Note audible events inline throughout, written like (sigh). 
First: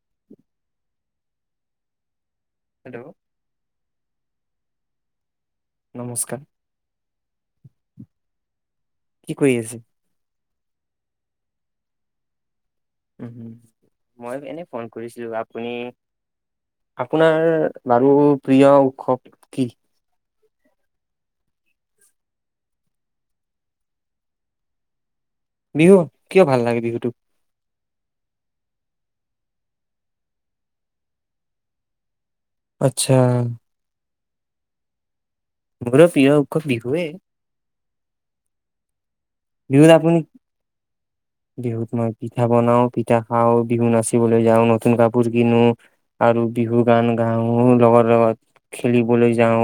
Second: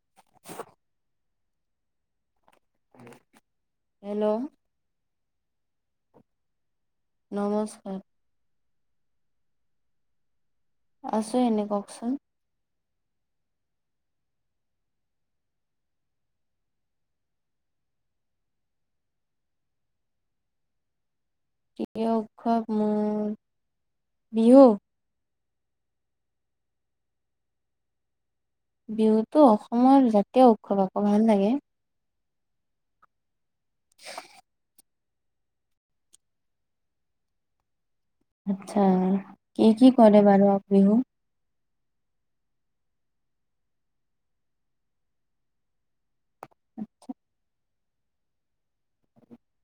(unintelligible) Hello. Hello. নমস্কাৰ। নমস্কাৰ। কি কৰি আছে। আছো এনেই, কওকচোন। উম, মই এনে ফোন কৰিছিলোঁ। আপুনি আপোনাৰ বাৰু প্ৰিয় উৎসৱ কি। প্ৰিয় উৎসৱ মোৰ, বিহু। বিহু। কিয় ভাল লাগে বিহুটো। বিহুটো অসমৰ জাতীয় উৎসৱ আকৌ ভাল লাগে। আচ্ছা। মোৰো প্ৰিয় উৎসৱ বিহুৱে। আচ্ছা। কি বিহুত কি আপুনি কৰে বাৰু আ বিহু বিহুত মই পিঠা বনাও, পিঠা খাওঁ, বিহু নাচিবলৈ যাওঁ, নতুন কাপোৰ কিনো আৰু বিহু গান গাও, লগৰ লগত খেলিবলৈ যাওঁ,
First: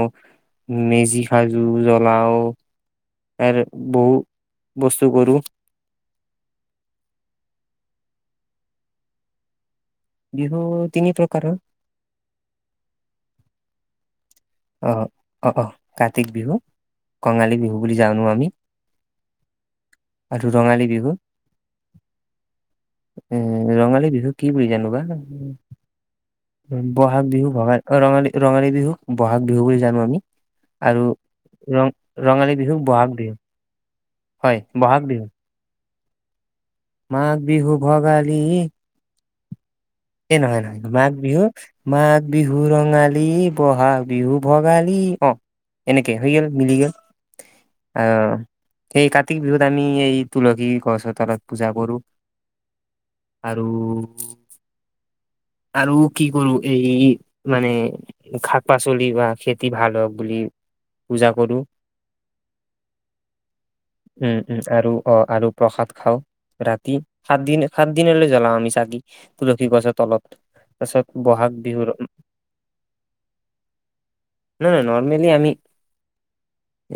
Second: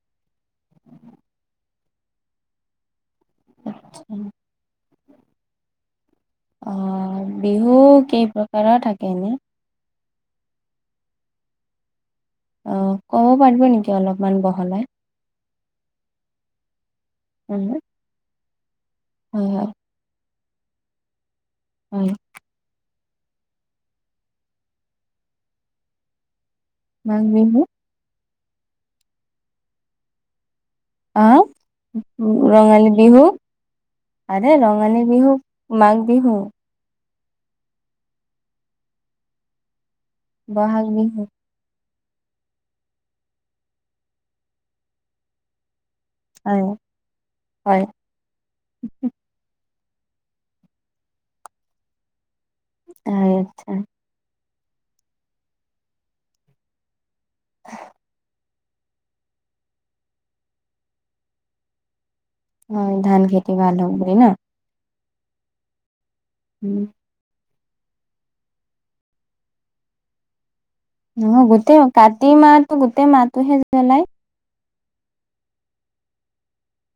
মেজি সাজু, জ্বলাও এৰ বহু বস স্তু কৰোঁ। অ', বিহু কেই প্ৰকাৰৰ থাকে এনে। বিহু তিনি প্ৰকাৰৰ। অ, কব পাৰিব নেকি অলপ ইমান বহলাই। অ', অ', অ', কাতি বিহু কঙালী বিহু বুলি জানো। আমি হয়, হয়। আৰু ৰঙালী বিহু হয়। এ, ৰঙালী বিহুক কি বুলি জানো বা। ও বহাগ বিহু ভগায় অ ৰঙালী। ৰঙালী বিহুক বহাগ বিহু বুলি জানো আমি! আৰু! আহ ৰং--ৰঙালী বিহুক বহাগ বিহু। আৰে হয় বহাগ ৰঙালী বিহু বিহুক! মাঘ বিহু মাঘ বিহু ভগালী ই ই হ এ নহয়-নহয় মাঘ বিহু মাগ বিহু ৰঙালী ই, বহা-গ বিহু ভগালী ই অ এনেকে হৈ গেল, হয় মিলি গেল--অ হয় অ ও হেই কাতি বিহুত নামি এইই তুলসীইৰ কছৰ তলত পূজা কৰো হয় আৰু আচ্ছা ও আৰু কি কৰো এই ই মানে- খাক-পাচলি বা সেতি ভাল হওঁক বুলি পূজা কৰো! হয়। ধান খেতি ভাল হওঁক বুলি ন। উম উম আৰু অ আৰু প্ৰসাদ খাঁও। উম ৰাতি সাত দিন সাত দিনলৈ জ্বলাও আমি চাগি। তুলসীৰ গছৰ তলত। তাৰপিছত নোহো, বহাগ গোটে বিহুৰ কাতি মাটো গোটে মাটোহে জ্বলাই! নাই নাই, নৰ্মেলি আমি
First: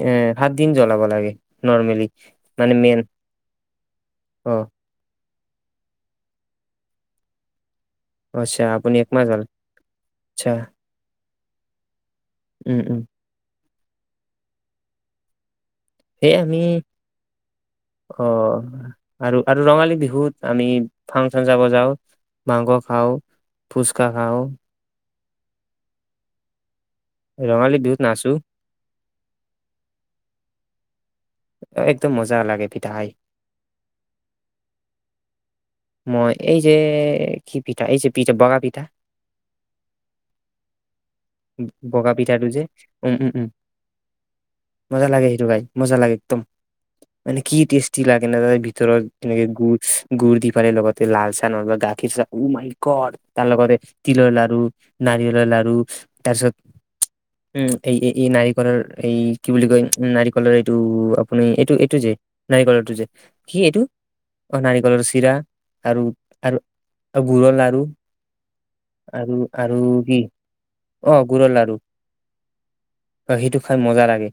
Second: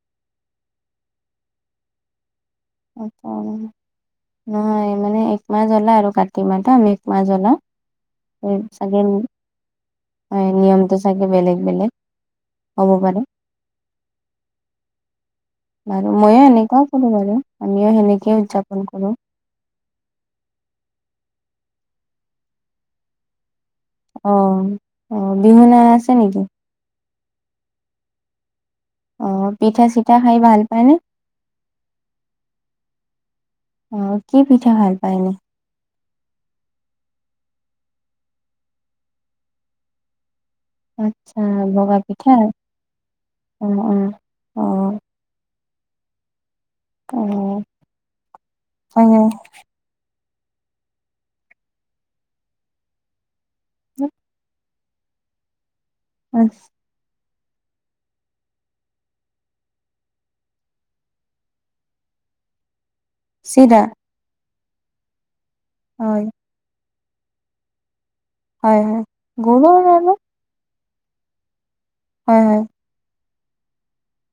এ সাত দিন জ্বলাব লাগে। নৰ্মেলি। মানে মেইন অকমান অ নহয় মানে এক মা জলা আৰু কাটি মাটু। আমি এক মা জ্বলাও। উম আচ্ছা আপুনি চাগে নি, একমাহ জ্বল আচ্ছা নিয়মটো চাগে বেলেগ। বেলেক উম হ'ব উম পাৰেে! বাৰু, সেই ময়ো আমি এনেকুৱাও কৰো বাৰু। আমিও অ সেনেকে উদযাপন কৰো। আৰু আৰু ৰঙালী বিহুত আমি ফাংচন যাব যাও, মাংস খাও। ফুচকা অ খাও। অ বিহু নায়া আছে নেকি? ৰঙালী বিহুত নাচো। অ' পিঠা চিঠা খায় ভাল পায় নে? একদম মজা লাগে পিঠা খায়। আয় নে? মই। এই যে' কি পিঠা। এই যে, পিঠা বগা পিঠা। আট্ছা। বগা পিঠা! পিঠাটো যে উম উম উম অ'অ, অ' অ মজা লাগে সেইটো খাই মজা লাগে একদম! মানে কি টেষ্টি লাগে ন তাৰ ভিতৰত কেনেকে গুড় গুড় দি তাৰে লগতে লাল চাহ নহলেবা গাখীৰ চাহ অহ্‌ মাই গড্‌! তাৰ লগতে তিলৰ লাড়ু নাৰিয়লৰ লাড়ু অ তাৰপিছত উম' এই এই এই নাৰিকলৰ- এই কি বুলি কয়? উম্‌ নাৰিকলৰ এইটো- আপুনি এইটো-এইটো যে নাৰিকলৰটো যে! কি চিৰা এইটো অ' নাৰিকলৰ চিৰা আৰু হয়, আৰু আৰু গুৰৰ লাড়ু হয় হয় গুৰৰ লাড়ু? কি অ' গুৰৰ লাড়ু। হয় হয়। অ' সেইটো খাই মজা লাগে।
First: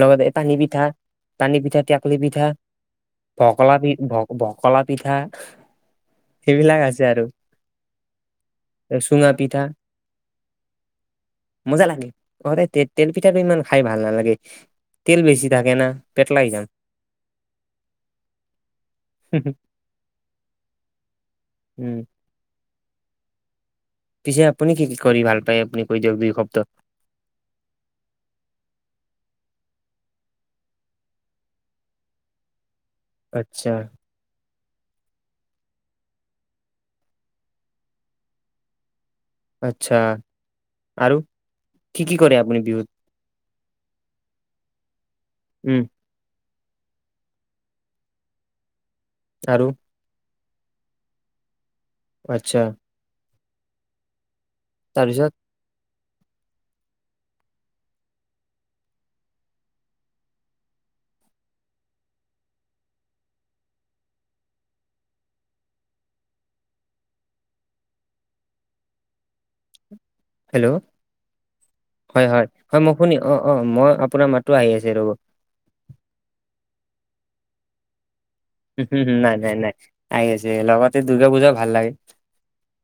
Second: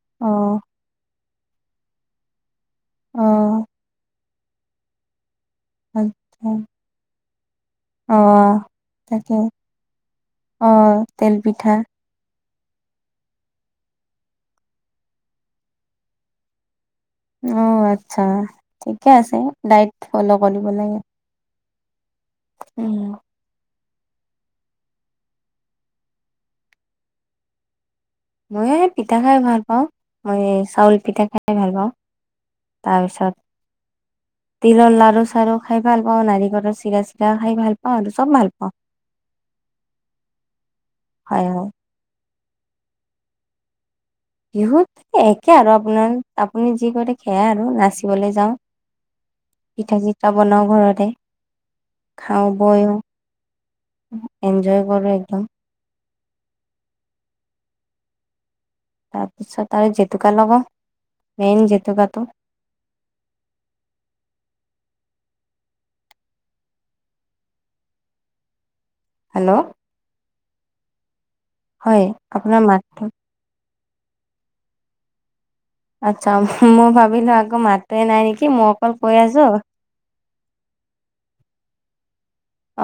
লগত এ' পানী অ', পিঠা পানী পিঠা, টেক্‌লি পিঠা অ', ভক্‌লা পিঠ-ভ ভকলা পিঠা সেইবিলাক আছে আৰু। চুঙা অ'-তাকে, পিঠা অ'- তেল পিঠা অ দে তে- তেল পিঠাটো ইমান খাই ভাল নালাগে। তেল বেছি থাকে না, পেটলা হৈ যাম। অ' আচ্ছা। ঠিকে আছে, ডায়েট। ফল' কৰিব লাগে। উম' (unintelligible) পিছে আপুনি কি কি কৰি ভাল পায় আপুনি কৈ দিয়ক দুই শব্দ? মই- পিঠা খাই ভাল পাওঁ। মই চাউল পিঠা খাই ভাল পাওঁ। তাৰপিছত- আচ্ছা তিলৰ লাড়ু চাড়ু। খাই ভাল পাওঁ নাৰিকলৰ চিৰা চিৰা খাই ভাল পাওঁ আৰু চব ভাল পাওঁ। আচ্ছা- আৰু? হয়, হয়। কি কি কৰে আপ্‌ আপুনি বিহুত বিহুত? এ' একে আৰু উম আপোনাৰ আপুনি যি কৰে সেয়াই আৰু, নাচিবলৈ আৰু যাওঁ। (unintelligible) বনাওঁ ঘৰতে। খাওঁ আচ্ছা বৈও'। ওহো। এনজয় কৰো তাৰপিছত একদম। তাৰপিছত আৰু জেতুকা লগাও মেইন জেতুকাটো। হেল্ল'? হেল্ল'? হয় হয় আপোনাৰ হয় মই মাতটো শুনি অ অ মই আপোনাৰ মাতো আহি আছে ৰ'ব। আচ্ছা মই ভাবিলো আকৌ মাতে নাই নেকি? মই অকল কৈ নাই আছো নাই নাই আহি আছে লগতে দুৰ্গা পূজাও ভাল লাগে।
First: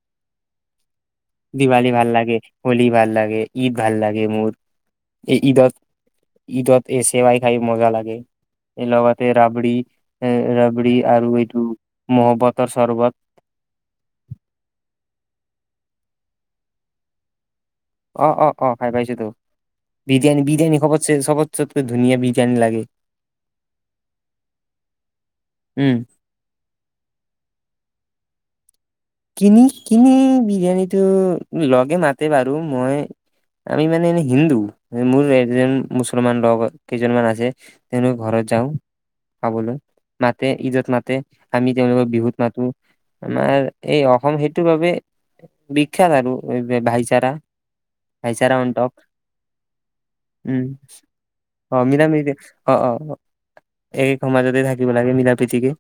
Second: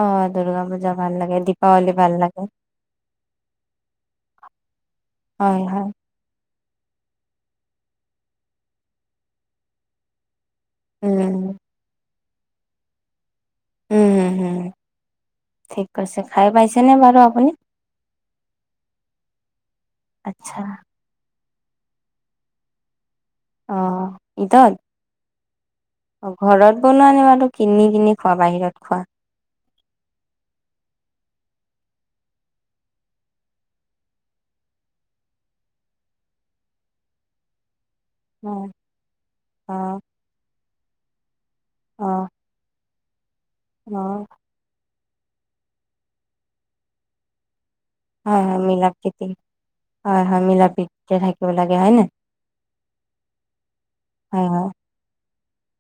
অ দুৰ্গা পূজা ভাল লাগে দিৱালী দীপাৱলী ভাল লাগে হোলী ভাল লাগে ঈদ ভাল লাগে মোৰ এই হয় ঈদত হয় ঈদত এই চেৱাই খাই মজা লাগে লগতে ৰাবৰি উম আৰু উম এইটো মহব্বতৰ চৰ্বত উম হম হম ঠিক কৈছে খাই পাইছেনে বাৰু আপুনি? অ' অ' অ' ভাই পাইছো তো। বিৰিয়ানী আচ্ছা বিৰিয়ানী খবতছে সবত চবকে ধুনীয়া বীজ আানী লাগে। অ'ঈদৰ উম অ' ঘৰত বনোৱা নিমাতো আৰু কিনি কিনি খোৱা বাহিৰত খোৱা। কিনি কিনি বিৰিয়ানীটো লগে মাতে বাৰু মই আমি মানে এনে হিন্দু মোৰ এজন মুছলমান লগ কেইজনমান আছে তেনে ঘৰত উম, যাওঁ অ খাবলৈ মাতে ঈদত তোমাতে আমি তেওঁলোকৰ অ বিহুত মাতো এনে এই অ অসম সেইটো বাবে বিখ্যাত আৰু ভাইচাৰা। হয় ভাইচাৰা হয় মিলা অন্তক প্ৰীতি হয় হয় মিলা ও' প্ৰীতিৰে থাকিব লাগে অ হয় নে মিলামিলিতে অ' অ' এই হয় সমাজতে হয় থাকিব লাগে মিলাম (unintelligible)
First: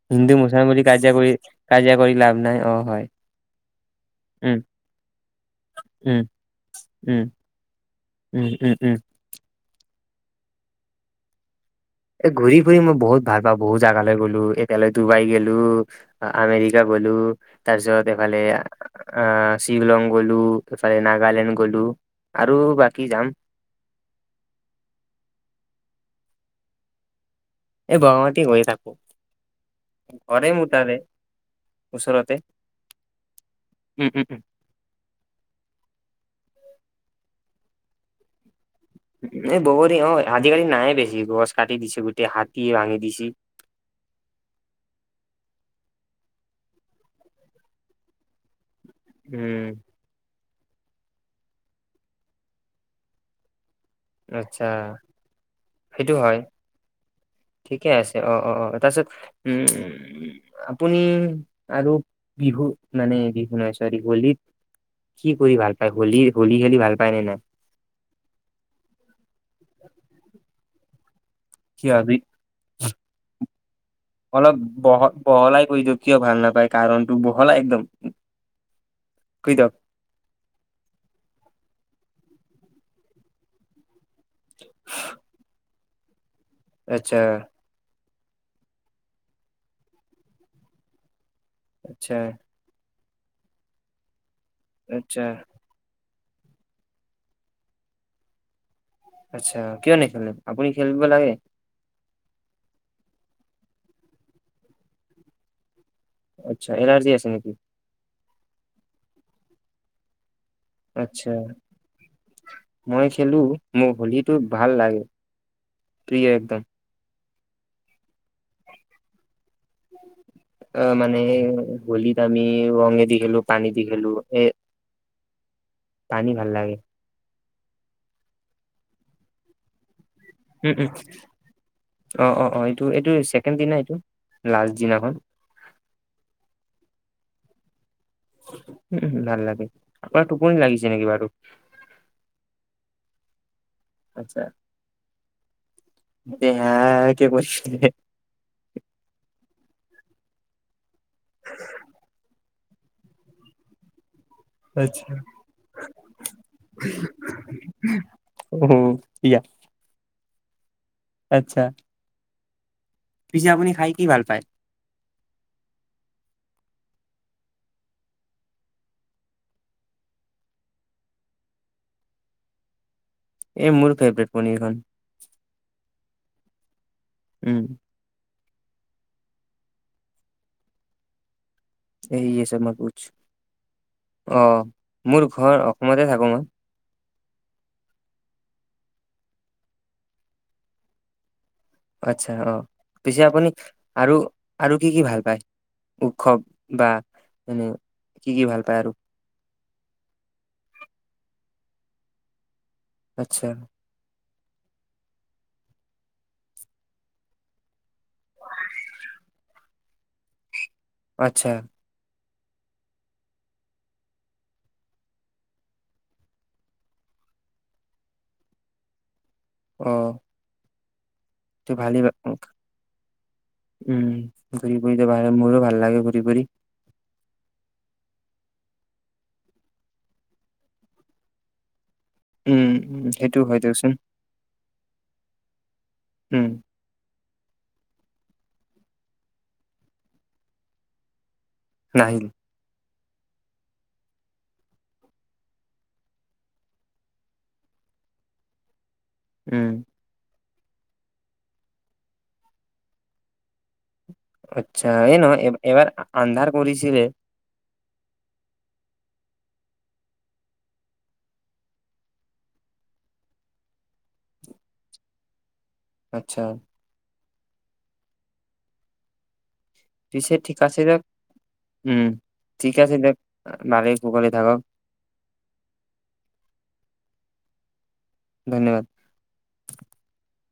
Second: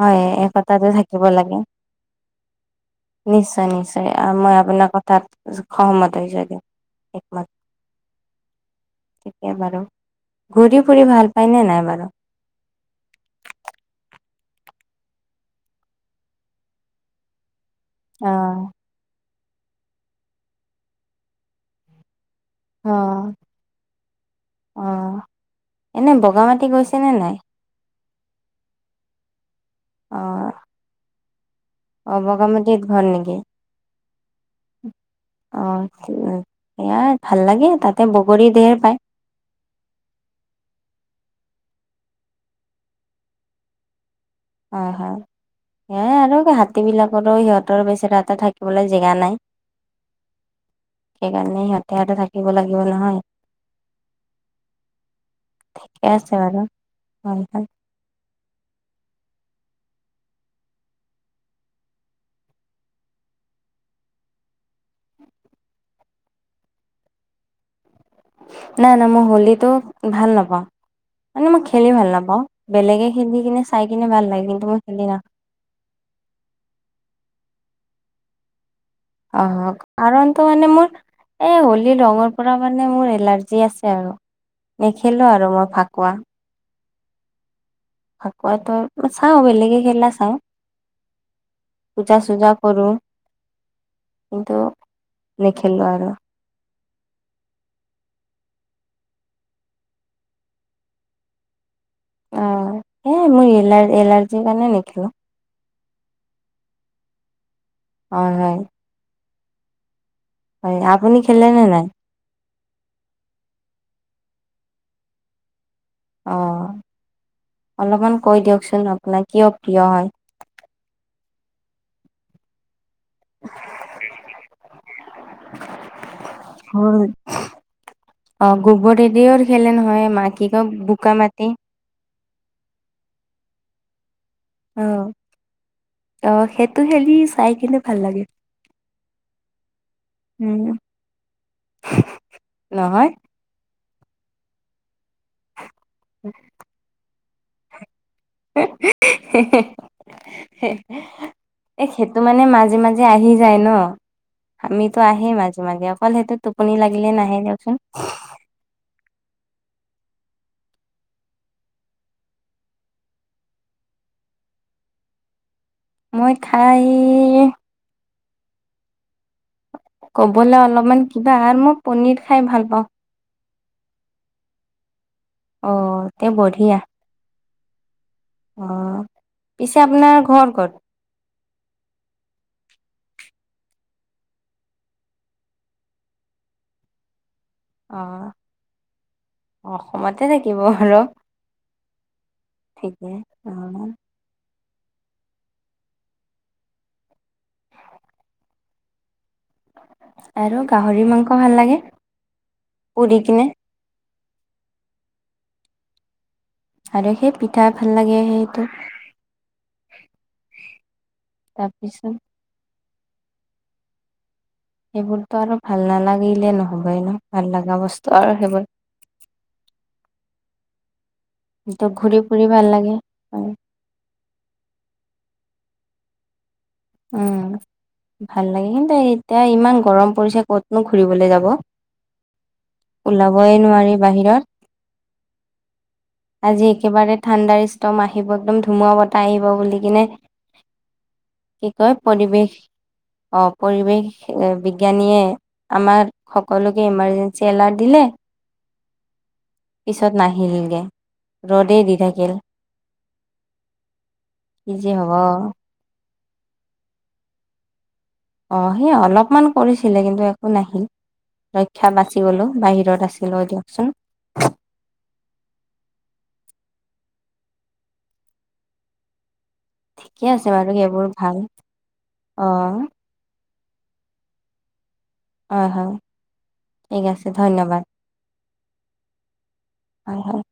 হয় হিন্দু মুছলাম বুলি একতাটো কাজিয়া থাকিব কৰি লাগে কাজিয়া কৰি লাভ নাই অ হয় নিশ্চয় নিশ্চয় মই উম আপোনাৰ কথাত সহমত হৈছো একমাত। ও'ও'ও'। ঘূৰি ফুৰি ভাল পাই নে নাই? বাৰু এ ঘূৰি ফুৰি মই বহুত ভাল পাওঁ, বহুত জাগালৈ গ'লো এতিয়ালে ডুবাই গেলো, আমেৰিকা গ'লো, তাৰ পিছত অ এইফালে অ শ্বিলং গ'লো, এফালে নাগালেণ্ড গ'লো আৰু অ, বাকী যাম অ এনে বগা মানো গৈছে নে নাই? এই বগা মাটি গৈয়ে থাকো। ঘৰে আহ, মোৰ তাৰে অ ওচৰতে। বগামাতিত ঘৰ নেকি? উম, উম, উম। অ এয়াই ভাল লাগে, তাতে বগৰী ধেৰ পাই, এই বগৰী, অ আজিকালি নাই বেছি গছ কাটি দিছি গোটেই হাতী ভাঙি দিছি হয় হয়, সেয়াই আৰু হাতী বিলাকৰো সিহঁতৰ বেচেৰা এটা থাকে। জেগা নাই। উম। সেইকাৰণে সিহঁতে ইয়াতে থাকিব লাগিব নহয়, আচ্ছা ঠিকে সেইটো আছে হয়। বাৰু হয় হয় ঠিকে আছে অ-অ-অ তাৰ পিছত উম উম, আপুনি আৰু বিহু মানে বিহু নহয় চৰি হোলীত কি কৰি ভাল পায়? হোলী হোলী খেলি ভাল পায় নে নাই? নাই নাই, মই হলিটো ভাল নাপাওঁ। মানে মই খেলি কিয় ভাল বি নাপাওঁ। বেলেগে খেলি কিনে চাই কিনে ভাল লাগে অলপ কিন্তু মই বহ খেলি না। হল একদম অ কৈ দিয়ক। কাৰণটো মানে মোৰ এই হোলী ৰঙৰ পৰা মানে মোৰ এলাৰ্জি আছে। আৰু নেখেলো আৰু মই ফাক কোৱা আচ্ছা ফাকুৱা ত চাওঁ বেলেগে খেলা চাওঁ। আচ্ছা পূজা চূজা কৰো। কিন্তু আচ্ছা নেখেলো আৰু আচ্ছা, কিয় নেখেলে? আপুনি খেলিব লাগে। অ এই মই এলাৰ এলাৰ্জিৰ কাৰণে নেখেলো আচ্ছা এলাৰ্জি আছে নেকি? হয় হয়। হয়। আপুনি আচ্ছা খেলে নে নাই? মই খেলো, মোৰ হলিটো ভাল লাগে। প্ৰিয় অ একদম অলপমান কৈ দিয়কচোন আপোনাৰ কিয় প্ৰিয় হয়? অ মানে হোলীত আমি ৰং দি খেলো পানী দি খেলো এ পানী ভাল লাগে অ গোবৰেদিও খেলে নহয় মাক কি কয় উম উম বোকা মাটি। অ', অ', অ', এইটো এইটো ছেকেণ্ড দি না এইটো। লাষ্ট অ'। দিনাখন অ'। সেইটো খেলি চাইকিনে উমম ভাল লাগে। আপোনাৰ টোপনি উম লাগিছে নেকি বাৰু? নহয় আচ্ছা। হে হায়। কি (unintelligible) (unintelligible) এ, সেইটো মানে মাজ মাজে মাজে আহি যায় ন? হামিতো আচ্ছা আহেই মাজে মাজে, অকল সেইটোত টোপনি লাগিলে নাহে দিয়কচোন। অ ইয়া আচ্ছা। পিছে আপুনি খাই কি ভাল পায়? মই খাই, কবলৈ অলপমান কিবা আৰু মই পনীৰ খাই ভাল পাওঁ। এই মোৰ ফেভাৰিট পনীৰখন। অ', তে বঢ়িয়া। উম্। অ', পিছে আপোনাৰ ঘৰ ক'ত? (unintelligible) অ, মোৰ ঘৰ অসমতে থাকো মই। অহ, অসমতে থাকিব আৰু? আচ্ছা। অ', ঠিকে পিছে আপুনি অ আৰু আৰু কি কি ভাল পায়? উৎসৱ বা মানে কি কি ভাল পায় আৰু? আৰু গাহৰি মাংস ভাল লাগে। (unintelligible) আচ্ছা কিনে আৰু সেই পিঠা ভাল লাগে, সেইটো। আচ্ছা তাৰপিছত? সেইবোৰতো আৰু ভাল নালাগিলে নহ'বই ন? ভাল লগা বস্তু আৰু সেইবোৰ। অহ। ত কিন্তু ভালেই ঘূৰি ফুৰি (unintelligible) ভাল লাগে উম, ঘূৰি ফূৰিলে ভাল। মোৰো ভাল লাগে ঘূৰি ফুৰি। উম। ভাল লাগেজ কিন্তু এতিয়া ইমান গৰম পৰিছে ক'তনো ঘূৰিবলৈ যাব। উম উম, সেইটো ওলাবই হয় দিয়কচোন নোৱাৰি বাহিৰত, উম আজি একেবাৰে থাণ্ডাৰষ্টৰ্ম আহিব, একদম ধুমুহা বতাহ আহিব বুলি কিনে কি কয় নাহিল পৰিৱেশ অ', পৰিৱেশ বিজ্ঞানীয়ে আমাক সকলোকে ইমাৰ্জেঞ্চি এলাৰ্ট দিলে উম পিছত নাই। (unintelligible) ৰ'দেই দি থাকিল। কি যে আচ্্চা হব এই এবাৰ আন্ধাৰ কৰিছিলে। আহ সেই অলপমান কৰিছিলে কিন্তু একো নাহিল ৰক্ষা বাচি গলো বাহিৰত আছিলো দিয়কচোন। আচ্ছা। ঠিকে পিছে আছে ঠিক বাৰু দিয়ক এইবোৰ ভাল, আহ। নাৰী ককলি থাকক। হয়, হয় ঠিক আছে ধন্যবাদ। ধন্যবাদ হয়, হয়।